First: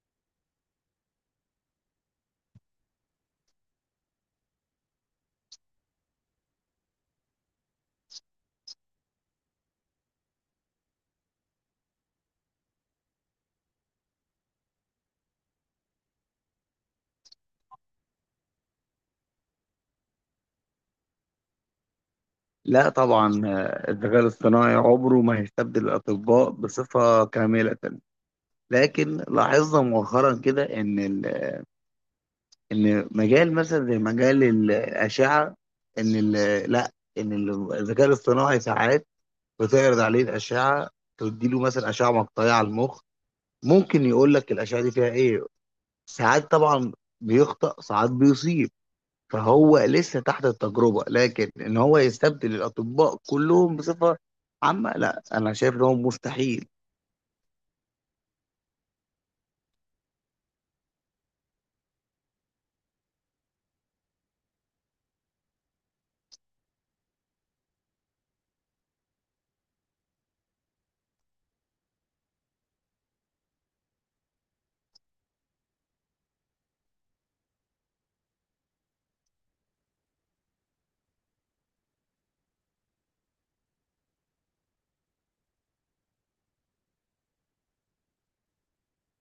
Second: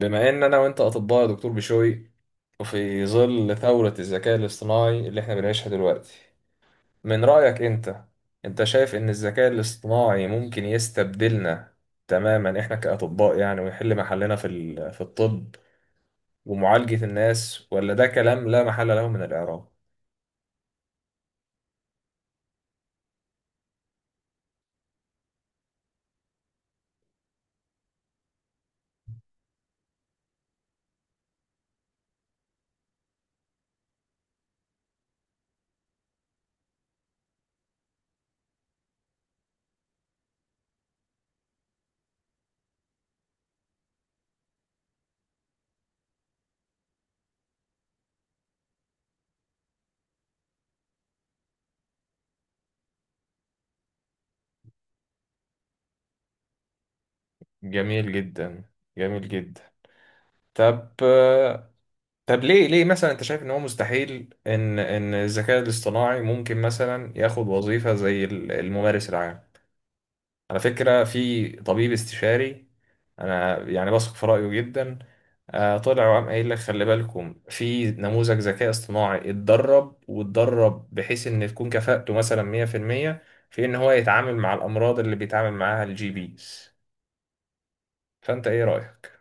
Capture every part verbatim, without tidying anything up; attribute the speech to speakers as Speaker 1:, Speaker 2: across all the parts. Speaker 1: بما ان انا وانت اطباء يا دكتور بشوي، وفي ظل ثورة الذكاء الاصطناعي اللي احنا بنعيشها دلوقتي، من رأيك انت، انت شايف ان الذكاء الاصطناعي ممكن يستبدلنا تماما احنا كأطباء؟ يعني ويحل محلنا في ال- في الطب ومعالجة الناس، ولا ده كلام لا محل له من الإعراب؟
Speaker 2: لا طبعا آه، الذكاء الاصطناعي عمره ما هيستبدل الأطباء بصفة كاملة. لكن لاحظنا مؤخرا كده إن ال- إن مجال مثلا زي مجال الأشعة، إن ال- لا إن ال- الذكاء الاصطناعي ساعات بتعرض عليه الأشعة، تديله مثلا أشعة مقطعية على المخ، ممكن يقول لك الأشعة دي فيها إيه. ساعات طبعا بيخطأ، ساعات بيصيب. فهو لسه تحت التجربة، لكن ان هو يستبدل الاطباء كلهم بصفة عامة، لا انا شايف ان هو مستحيل.
Speaker 1: جميل جدا، جميل جدا. طب، طب ليه ليه مثلا انت شايف ان هو مستحيل ان ان الذكاء الاصطناعي ممكن مثلا ياخد وظيفة زي ال- الممارس العام؟ على فكرة، في طبيب استشاري أنا يعني بثق في رأيه جدا، آه، طلع وقام قايل لك خلي بالكم في نموذج ذكاء اصطناعي اتدرب واتدرب بحيث إن تكون كفاءته مثلا مية في المية في إن هو يتعامل مع الأمراض اللي بيتعامل معاها الجي بيز. فأنت إيه رأيك؟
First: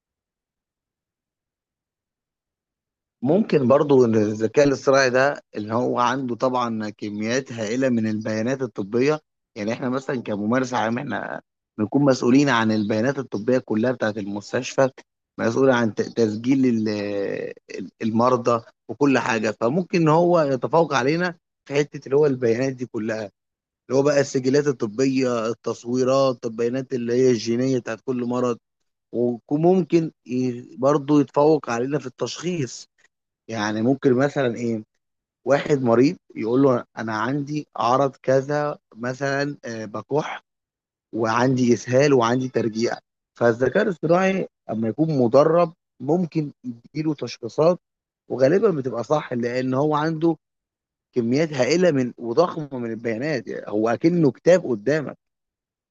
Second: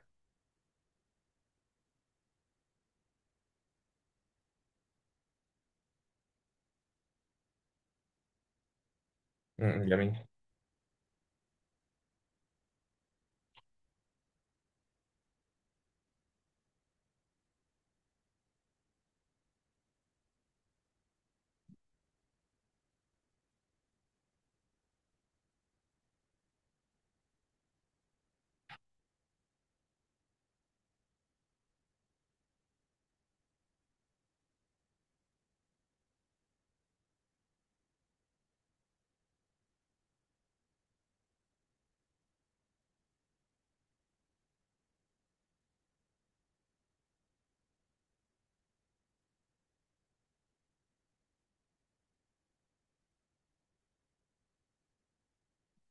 Speaker 2: ممكن برضو ان الذكاء الاصطناعي ده اللي هو عنده طبعا كميات هائلة من البيانات الطبية. يعني
Speaker 1: مم،
Speaker 2: احنا مثلا
Speaker 1: جميل.
Speaker 2: كممارس عام، احنا بنكون مسؤولين عن البيانات الطبية كلها بتاعت المستشفى، مسؤول عن ت- تسجيل ال- المرضى وكل حاجة. فممكن ان هو يتفوق علينا في حتة اللي هو البيانات دي كلها، اللي هو بقى السجلات الطبية، التصويرات، البيانات اللي هي الجينية بتاعت كل مرض. وممكن ي- برضه يتفوق علينا في التشخيص. يعني ممكن مثلا ايه، واحد مريض يقول له انا عندي عرض كذا، مثلا آه، بكح وعندي اسهال وعندي ترجيع. فالذكاء الاصطناعي اما يكون مدرب، ممكن يديله تشخيصات وغالبا بتبقى صح، لان هو عنده كميات هائله من وضخمه من البيانات. يعني هو اكنه كتاب قدامك.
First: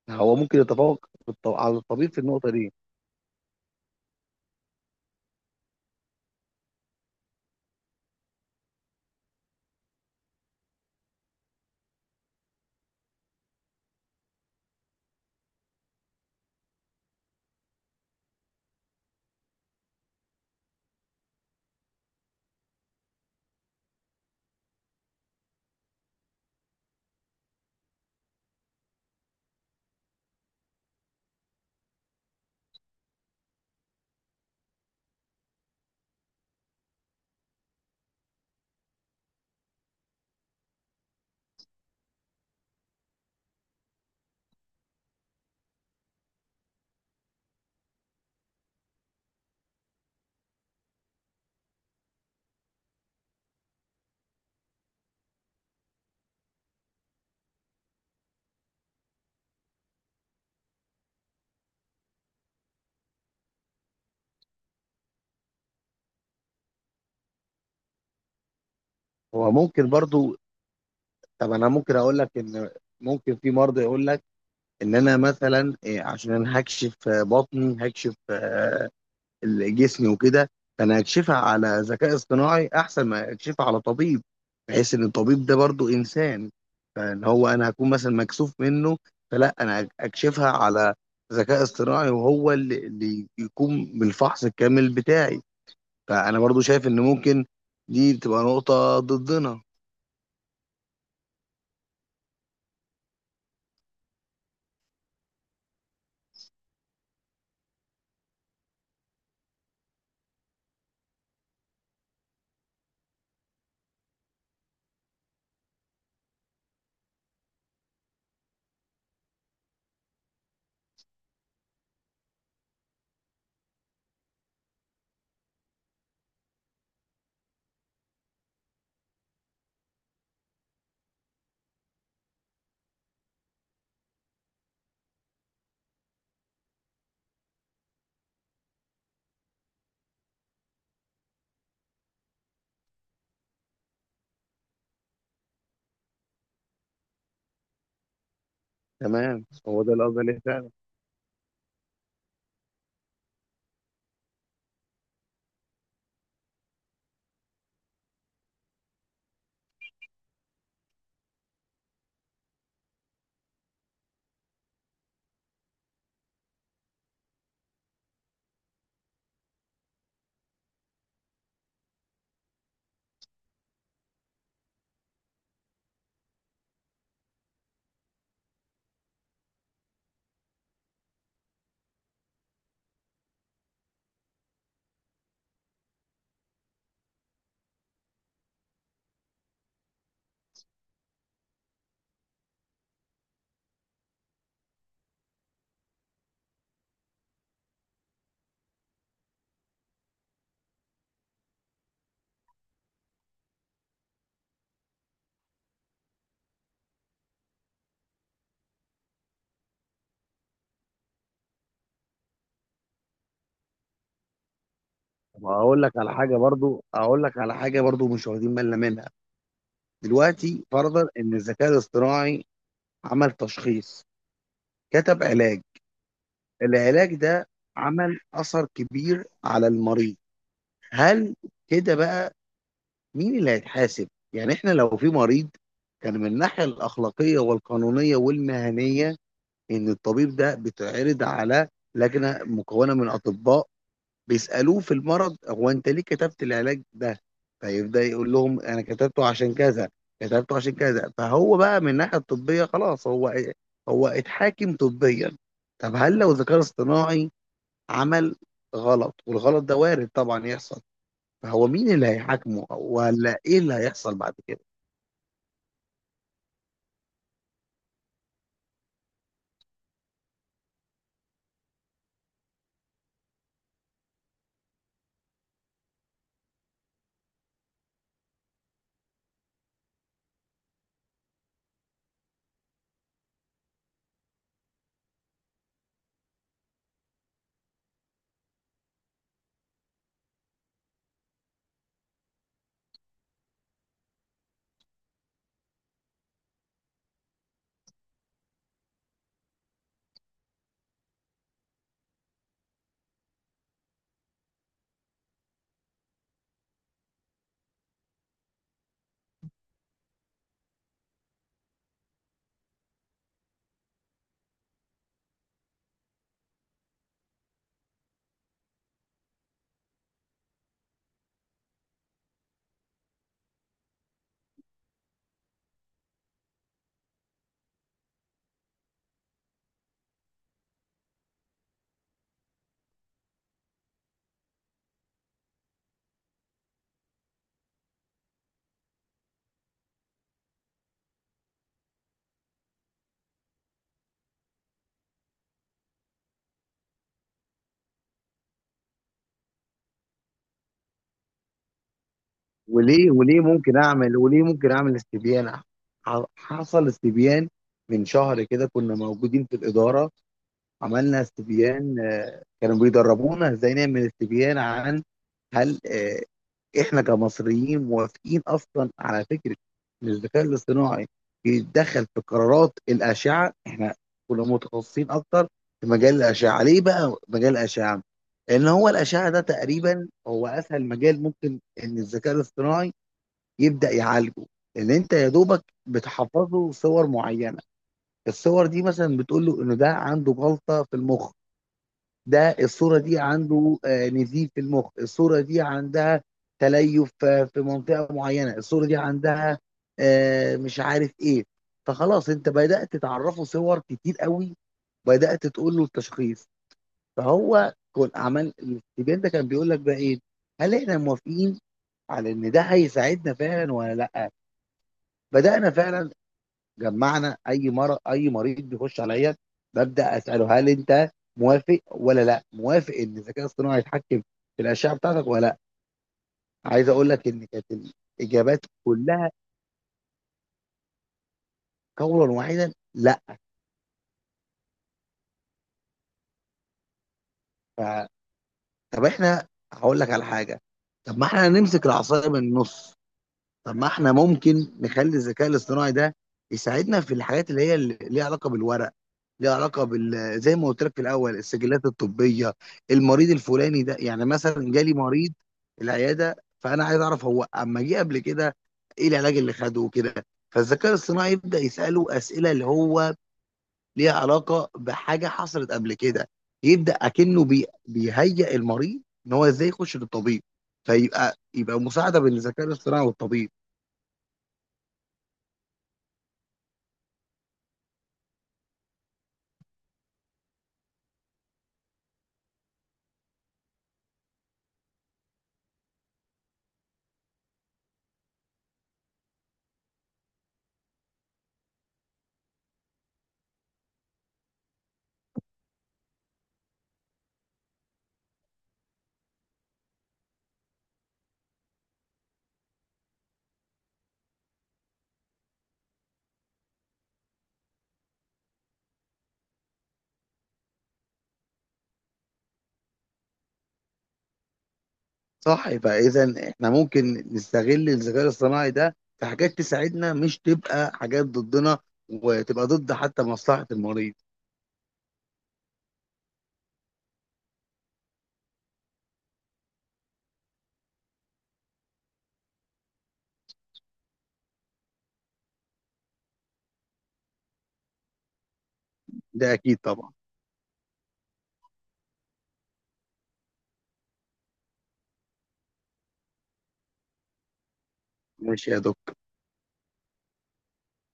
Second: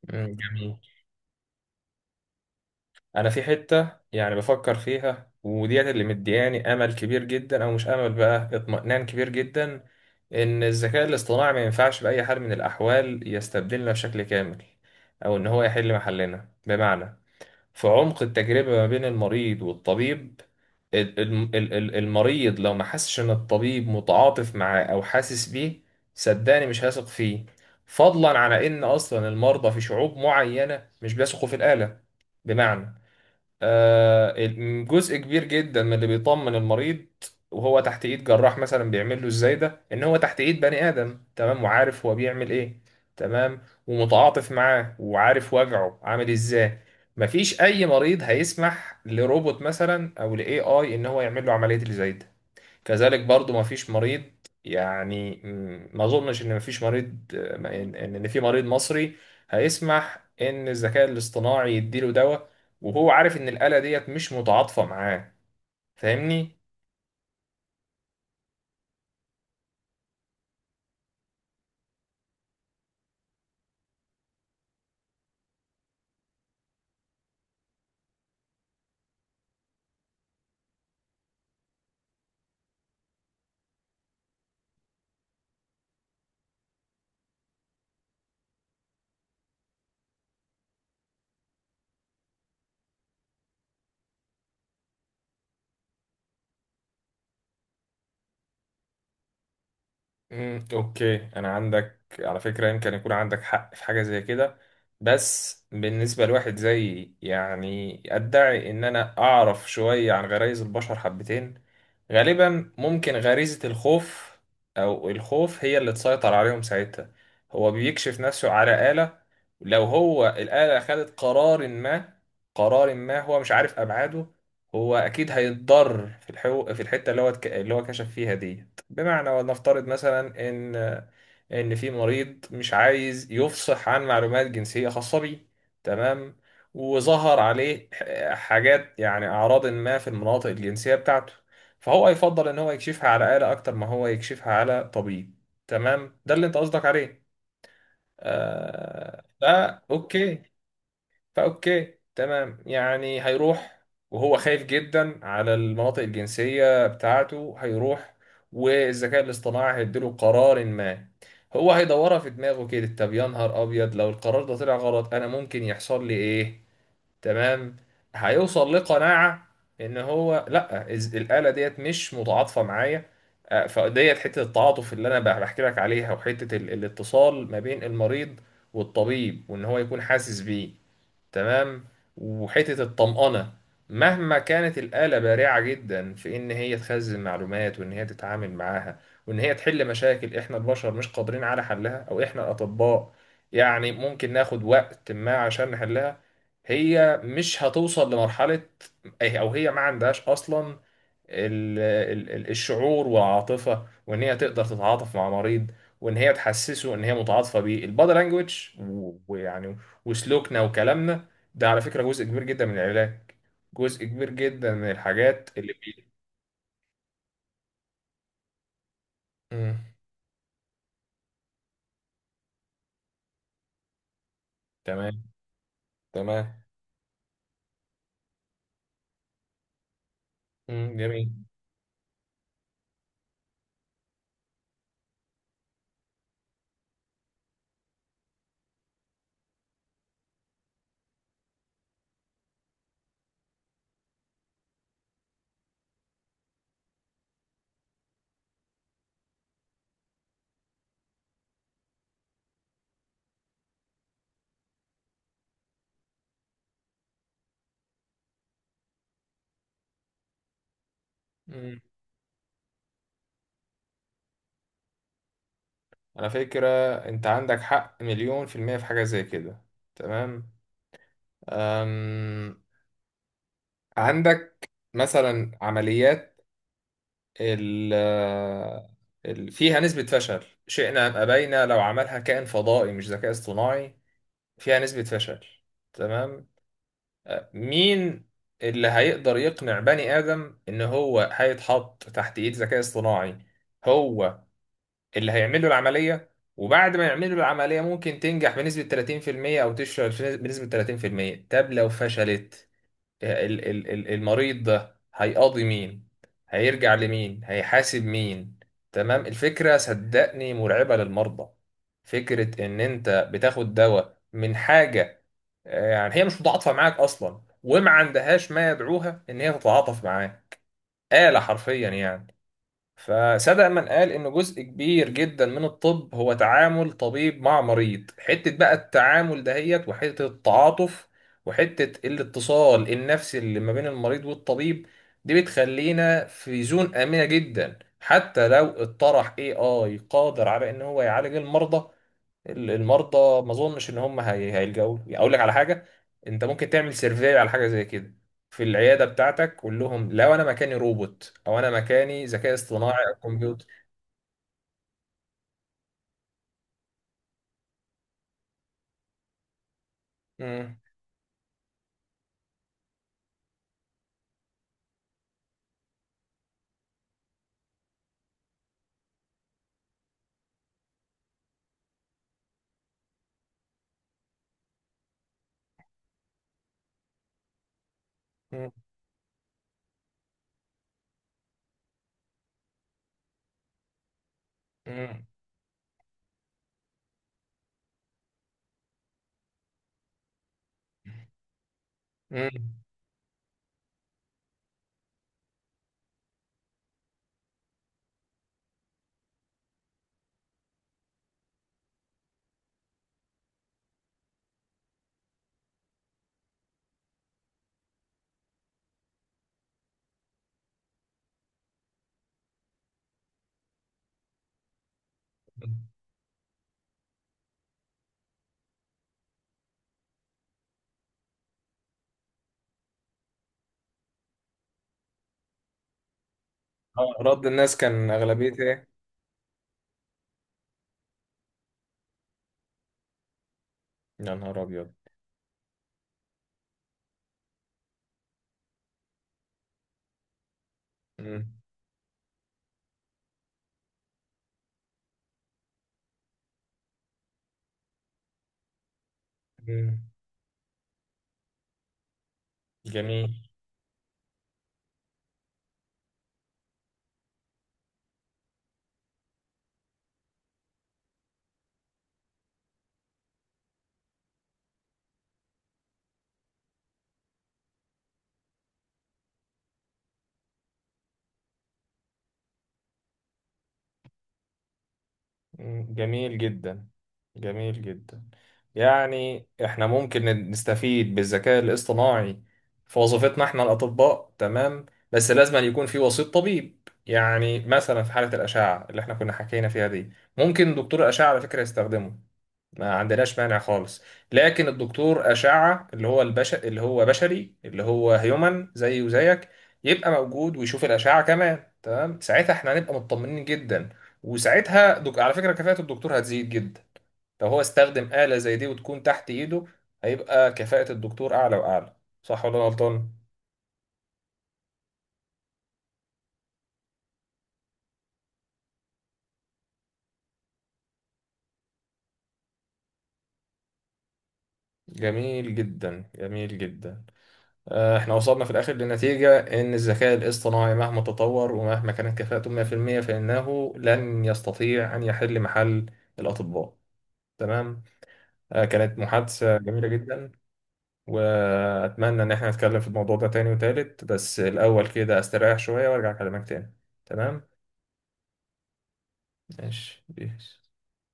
Speaker 2: نعم.
Speaker 1: مم،
Speaker 2: هو ممكن
Speaker 1: جميل.
Speaker 2: يتفوق في الط- على الطبيب في النقطه دي.
Speaker 1: انا في حته يعني بفكر فيها، وديت اللي مدياني امل كبير جدا، او مش امل بقى، اطمئنان كبير جدا، ان الذكاء الاصطناعي ما ينفعش باي حال من الاحوال يستبدلنا بشكل كامل، او ان هو يحل محلنا. بمعنى، في عمق التجربه ما بين المريض والطبيب، ال- ال- ال- ال- المريض لو ما حسش ان الطبيب متعاطف معاه او حاسس بيه، صدقني مش هيثق فيه. فضلا على ان اصلا المرضى في شعوب معينه مش بيثقوا في الاله. بمعنى، آه، ال- جزء كبير جدا من اللي بيطمن المريض وهو تحت ايد جراح مثلا بيعمل له ازاي ده، ان هو تحت ايد بني ادم، تمام، وعارف هو بيعمل ايه، تمام، ومتعاطف معاه، وعارف وجعه عامل ازاي. مفيش اي مريض هيسمح لروبوت مثلا او لاي اي ان هو يعمل له عمليه اللي زي ده. كذلك برضو ما فيش مريض، يعني م- ما اظنش ان ما فيش مريض ما- ان ان إن في مريض مصري هيسمح ان الذكاء الاصطناعي يديله دواء وهو عارف ان الآلة ديت مش متعاطفة معاه. فاهمني؟
Speaker 2: هو ممكن برضو. طب انا ممكن اقول لك ان ممكن في مرضى يقول لك ان انا مثلا إيه، عشان هكشف آه، بطني، هكشف آه، ال- جسمي وكده. فانا هكشفها على ذكاء اصطناعي احسن ما اكشفها على طبيب، بحيث ان الطبيب ده برضو انسان، فان هو انا هكون مثلا مكسوف منه. فلا، انا اكشفها على ذكاء اصطناعي وهو اللي اللي يقوم بالفحص الكامل بتاعي. فانا برضو شايف ان ممكن دي تبقى نقطة ضدنا.
Speaker 1: مم، اوكي. انا عندك على فكره، يمكن يكون عندك حق في حاجه زي كده، بس بالنسبه لواحد زي، يعني ادعي ان انا اعرف شويه عن غرائز البشر حبتين، غالبا ممكن غريزه الخوف، او الخوف هي اللي تسيطر عليهم ساعتها. هو بيكشف نفسه على آلة، لو هو الآلة خدت قرار ما، قرار ما هو مش عارف ابعاده، هو اكيد هيتضرر في الحو... في الحته اللي هو اتك- اللي هو كشف فيها دي. بمعنى، ولنفترض مثلا ان ان في مريض مش عايز يفصح عن معلومات جنسيه خاصه بيه، تمام، وظهر عليه ح- حاجات يعني اعراض ما في المناطق الجنسيه بتاعته، فهو يفضل ان هو يكشفها على آلة اكتر ما هو يكشفها على طبيب. تمام، ده اللي انت قصدك عليه؟ آه،
Speaker 2: تمام،
Speaker 1: ده
Speaker 2: هو ده اللي قصدي عليه
Speaker 1: اوكي.
Speaker 2: فعلا.
Speaker 1: فأوكي تمام، يعني هيروح، وهو خايف جدا على المناطق الجنسية بتاعته هيروح، والذكاء الاصطناعي هيديله قرار ما، هو هيدورها في دماغه كده، طب يا نهار أبيض، لو القرار ده طلع غلط أنا ممكن يحصل لي إيه؟ تمام. هيوصل لقناعة إن هو لأ، إز- الآلة ديت مش متعاطفة معايا. آه، فديت حتة التعاطف اللي أنا بح- بحكي لك عليها، وحتة ال- الاتصال ما بين المريض والطبيب، وإن هو يكون حاسس بيه، تمام، وحتة الطمأنة، مهما كانت الآلة بارعة جدا في إن هي تخزن معلومات وإن هي تتعامل معاها وإن هي تحل مشاكل إحنا البشر مش قادرين على حلها، أو إحنا الأطباء يعني ممكن ناخد وقت ما عشان نحلها، هي مش هتوصل لمرحلة، أو هي ما عندهاش أصلا ال- ال- ال- الشعور والعاطفة، وإن هي تقدر تتعاطف مع مريض، وإن هي تحسسه إن هي متعاطفة بيه، البادي لانجوج، ويعني وسلوكنا وكلامنا، ده على فكرة جزء كبير جدا من العلاج، جزء كبير جدا من
Speaker 2: طب
Speaker 1: الحاجات اللي
Speaker 2: هقول لك
Speaker 1: بي...
Speaker 2: على حاجة برضو، اقول لك على حاجة برضو مش واخدين بالنا منها.
Speaker 1: مم.
Speaker 2: دلوقتي فرضا ان الذكاء الاصطناعي عمل تشخيص،
Speaker 1: تمام.
Speaker 2: كتب علاج،
Speaker 1: تمام.
Speaker 2: العلاج ده عمل اثر كبير على المريض.
Speaker 1: مم،
Speaker 2: هل
Speaker 1: جميل.
Speaker 2: كده بقى مين اللي هيتحاسب؟ يعني احنا لو في مريض، كان من الناحية الأخلاقية والقانونية والمهنية ان الطبيب ده بيتعرض على لجنه مكونه من اطباء، بيسالوه في المرض، هو انت ليه كتبت العلاج ده؟ فيبدا يقول لهم انا كتبته عشان كذا، كتبته عشان كذا. فهو بقى من الناحيه الطبيه خلاص هو إيه؟ هو اتحاكم طبيا. طب هل لو ذكاء اصطناعي عمل غلط، والغلط ده وارد طبعا يحصل، فهو
Speaker 1: مم.
Speaker 2: مين اللي هيحاكمه، ولا ايه اللي هيحصل بعد كده؟
Speaker 1: على فكرة أنت عندك حق مليون في المية في حاجة زي كده. تمام. أم... عندك مثلا عمليات، ال ال- فيها نسبة فشل شئنا أم أبينا، لو عملها كائن فضائي مش ذكاء اصطناعي فيها نسبة فشل. تمام. أه، مين اللي هيقدر يقنع بني آدم إن هو هيتحط تحت إيد ذكاء اصطناعي هو اللي هيعمل له العملية؟ وبعد ما يعمل له العملية، ممكن تنجح بنسبة تلاتين في المية أو تفشل بنسبة تلاتين في المية. طب لو فشلت، ال- ال- ال- المريض ده هيقاضي مين؟ هيرجع لمين؟ هيحاسب مين؟ تمام. الفكرة صدقني مرعبة للمرضى، فكرة ان انت بتاخد دواء من حاجة، آه، يعني هي مش متعاطفة معاك اصلا، وما عندهاش ما يدعوها ان هي تتعاطف معاه، آلة حرفيا يعني. فصدق من قال إن جزء كبير جدا من الطب هو تعامل طبيب مع مريض، حتة بقى التعامل دهيت، وحتة التعاطف، وحتة الاتصال النفسي اللي ما بين المريض والطبيب، دي بتخلينا في زون آمنة جدا. حتى لو اطرح إيه آي قادر على إن هو يعالج المرضى، ال- المرضى ما اظنش ان هم هي- هيلجأوا له. يعني اقول لك على حاجه، انت ممكن تعمل سيرفي على حاجه زي كده في العياده بتاعتك، قول لهم لو انا مكاني روبوت، او انا مكاني ذكاء اصطناعي
Speaker 2: وليه
Speaker 1: او
Speaker 2: وليه
Speaker 1: كمبيوتر.
Speaker 2: ممكن اعمل وليه ممكن اعمل استبيان. ح- حصل استبيان من شهر كده، كنا موجودين في الإدارة.
Speaker 1: مم.
Speaker 2: عملنا استبيان، آه، كانوا بيدربونا ازاي نعمل استبيان عن هل آه، احنا كمصريين موافقين اصلا على فكرة ان الذكاء الاصطناعي يتدخل في قرارات الأشعة. احنا كنا متخصصين اكتر في مجال الأشعة. ليه بقى مجال الأشعة؟ لأن
Speaker 1: مم.
Speaker 2: هو الأشعة ده تقريبا هو أسهل مجال ممكن إن الذكاء الاصطناعي يبدأ يعالجه. لان انت
Speaker 1: مم.
Speaker 2: يا دوبك بتحفظ له صور معينه، الصور دي مثلا بتقول له انه ده عنده جلطه في المخ، ده
Speaker 1: مم.
Speaker 2: الصوره دي عنده آه، نزيف في المخ، الصوره دي عندها تليف آه، في منطقه معينه، الصوره دي عندها آه، مش عارف ايه. فخلاص انت بدأت تعرفه صور كتير قوي، بدأت تقول له التشخيص. فهو كان عمل الاستبيان ده كان بيقول لك بقى ايه، هل احنا موافقين على ان ده هيساعدنا فعلا ولا لا. بدأنا فعلا، جمعنا اي مر اي مريض بيخش عليا، ببدا اساله هل انت موافق ولا لا موافق ان الذكاء الاصطناعي يتحكم في الاشعه بتاعتك ولا لا. عايز اقول
Speaker 1: آه،
Speaker 2: لك ان
Speaker 1: رد
Speaker 2: كانت
Speaker 1: الناس كان
Speaker 2: الاجابات
Speaker 1: اغلبيته ايه؟
Speaker 2: كلها قولا واحدا لا.
Speaker 1: يا نهار ابيض.
Speaker 2: ف... طب احنا هقول لك على حاجه. طب ما احنا
Speaker 1: مم.
Speaker 2: نمسك العصايه من النص. طب ما احنا ممكن نخلي الذكاء الاصطناعي ده يساعدنا في الحاجات اللي هي اللي ليها علاقه بالورق، ليها علاقه
Speaker 1: مم،
Speaker 2: بال، زي ما قلت لك في الاول، السجلات الطبيه.
Speaker 1: جميل.
Speaker 2: المريض الفلاني ده، يعني مثلا جالي مريض العياده، فانا عايز اعرف هو اما جه قبل كده ايه العلاج اللي خده وكده. فالذكاء الاصطناعي يبدا يساله اسئله اللي هو ليها علاقه بحاجه حصلت قبل كده، يبدا اكنه بي... بيهيئ المريض ان هو ازاي يخش للطبيب. فيبقى يبقى مساعده بين الذكاء الاصطناعي والطبيب.
Speaker 1: مم، جميل جدا، جميل جدا. يعني احنا ممكن نستفيد بالذكاء الاصطناعي في وظيفتنا احنا الأطباء، تمام، بس لازم أن يكون في وسيط طبيب. يعني مثلا في حالة الأشعة اللي احنا كنا حكينا فيها دي، ممكن دكتور الأشعة على فكرة يستخدمه، ما عندناش مانع خالص، لكن الدكتور أشعة اللي هو البش، اللي هو بشري، اللي هو هيومن زي وزيك، يبقى موجود ويشوف الأشعة كمان، تمام، ساعتها احنا هنبقى مطمنين جدا. وساعتها دك... على فكرة كفاءة الدكتور هتزيد جدا لو هو استخدم آلة زي دي وتكون تحت إيده، هيبقى كفاءة الدكتور أعلى وأعلى. صح ولا أنا غلطان؟
Speaker 2: صح، يبقى اذا احنا ممكن نستغل الذكاء الاصطناعي ده في حاجات تساعدنا، مش تبقى حاجات ضدنا وتبقى ضد حتى مصلحة المريض.
Speaker 1: جميل جدا، جميل جدا. آه، احنا وصلنا في الاخر لنتيجة ان الذكاء الاصطناعي مهما تطور ومهما كانت كفاءته مية في المية، فانه لن يستطيع ان يحل محل الاطباء. تمام. آه، كانت
Speaker 2: ده
Speaker 1: محادثة
Speaker 2: اكيد
Speaker 1: جميلة
Speaker 2: طبعا.
Speaker 1: جدا، واتمنى ان احنا نتكلم في الموضوع ده تاني وتالت، بس الاول كده استريح شوية وارجع اكلمك تاني. تمام.
Speaker 2: ماشي يا دكتور.
Speaker 1: ماشي بيس.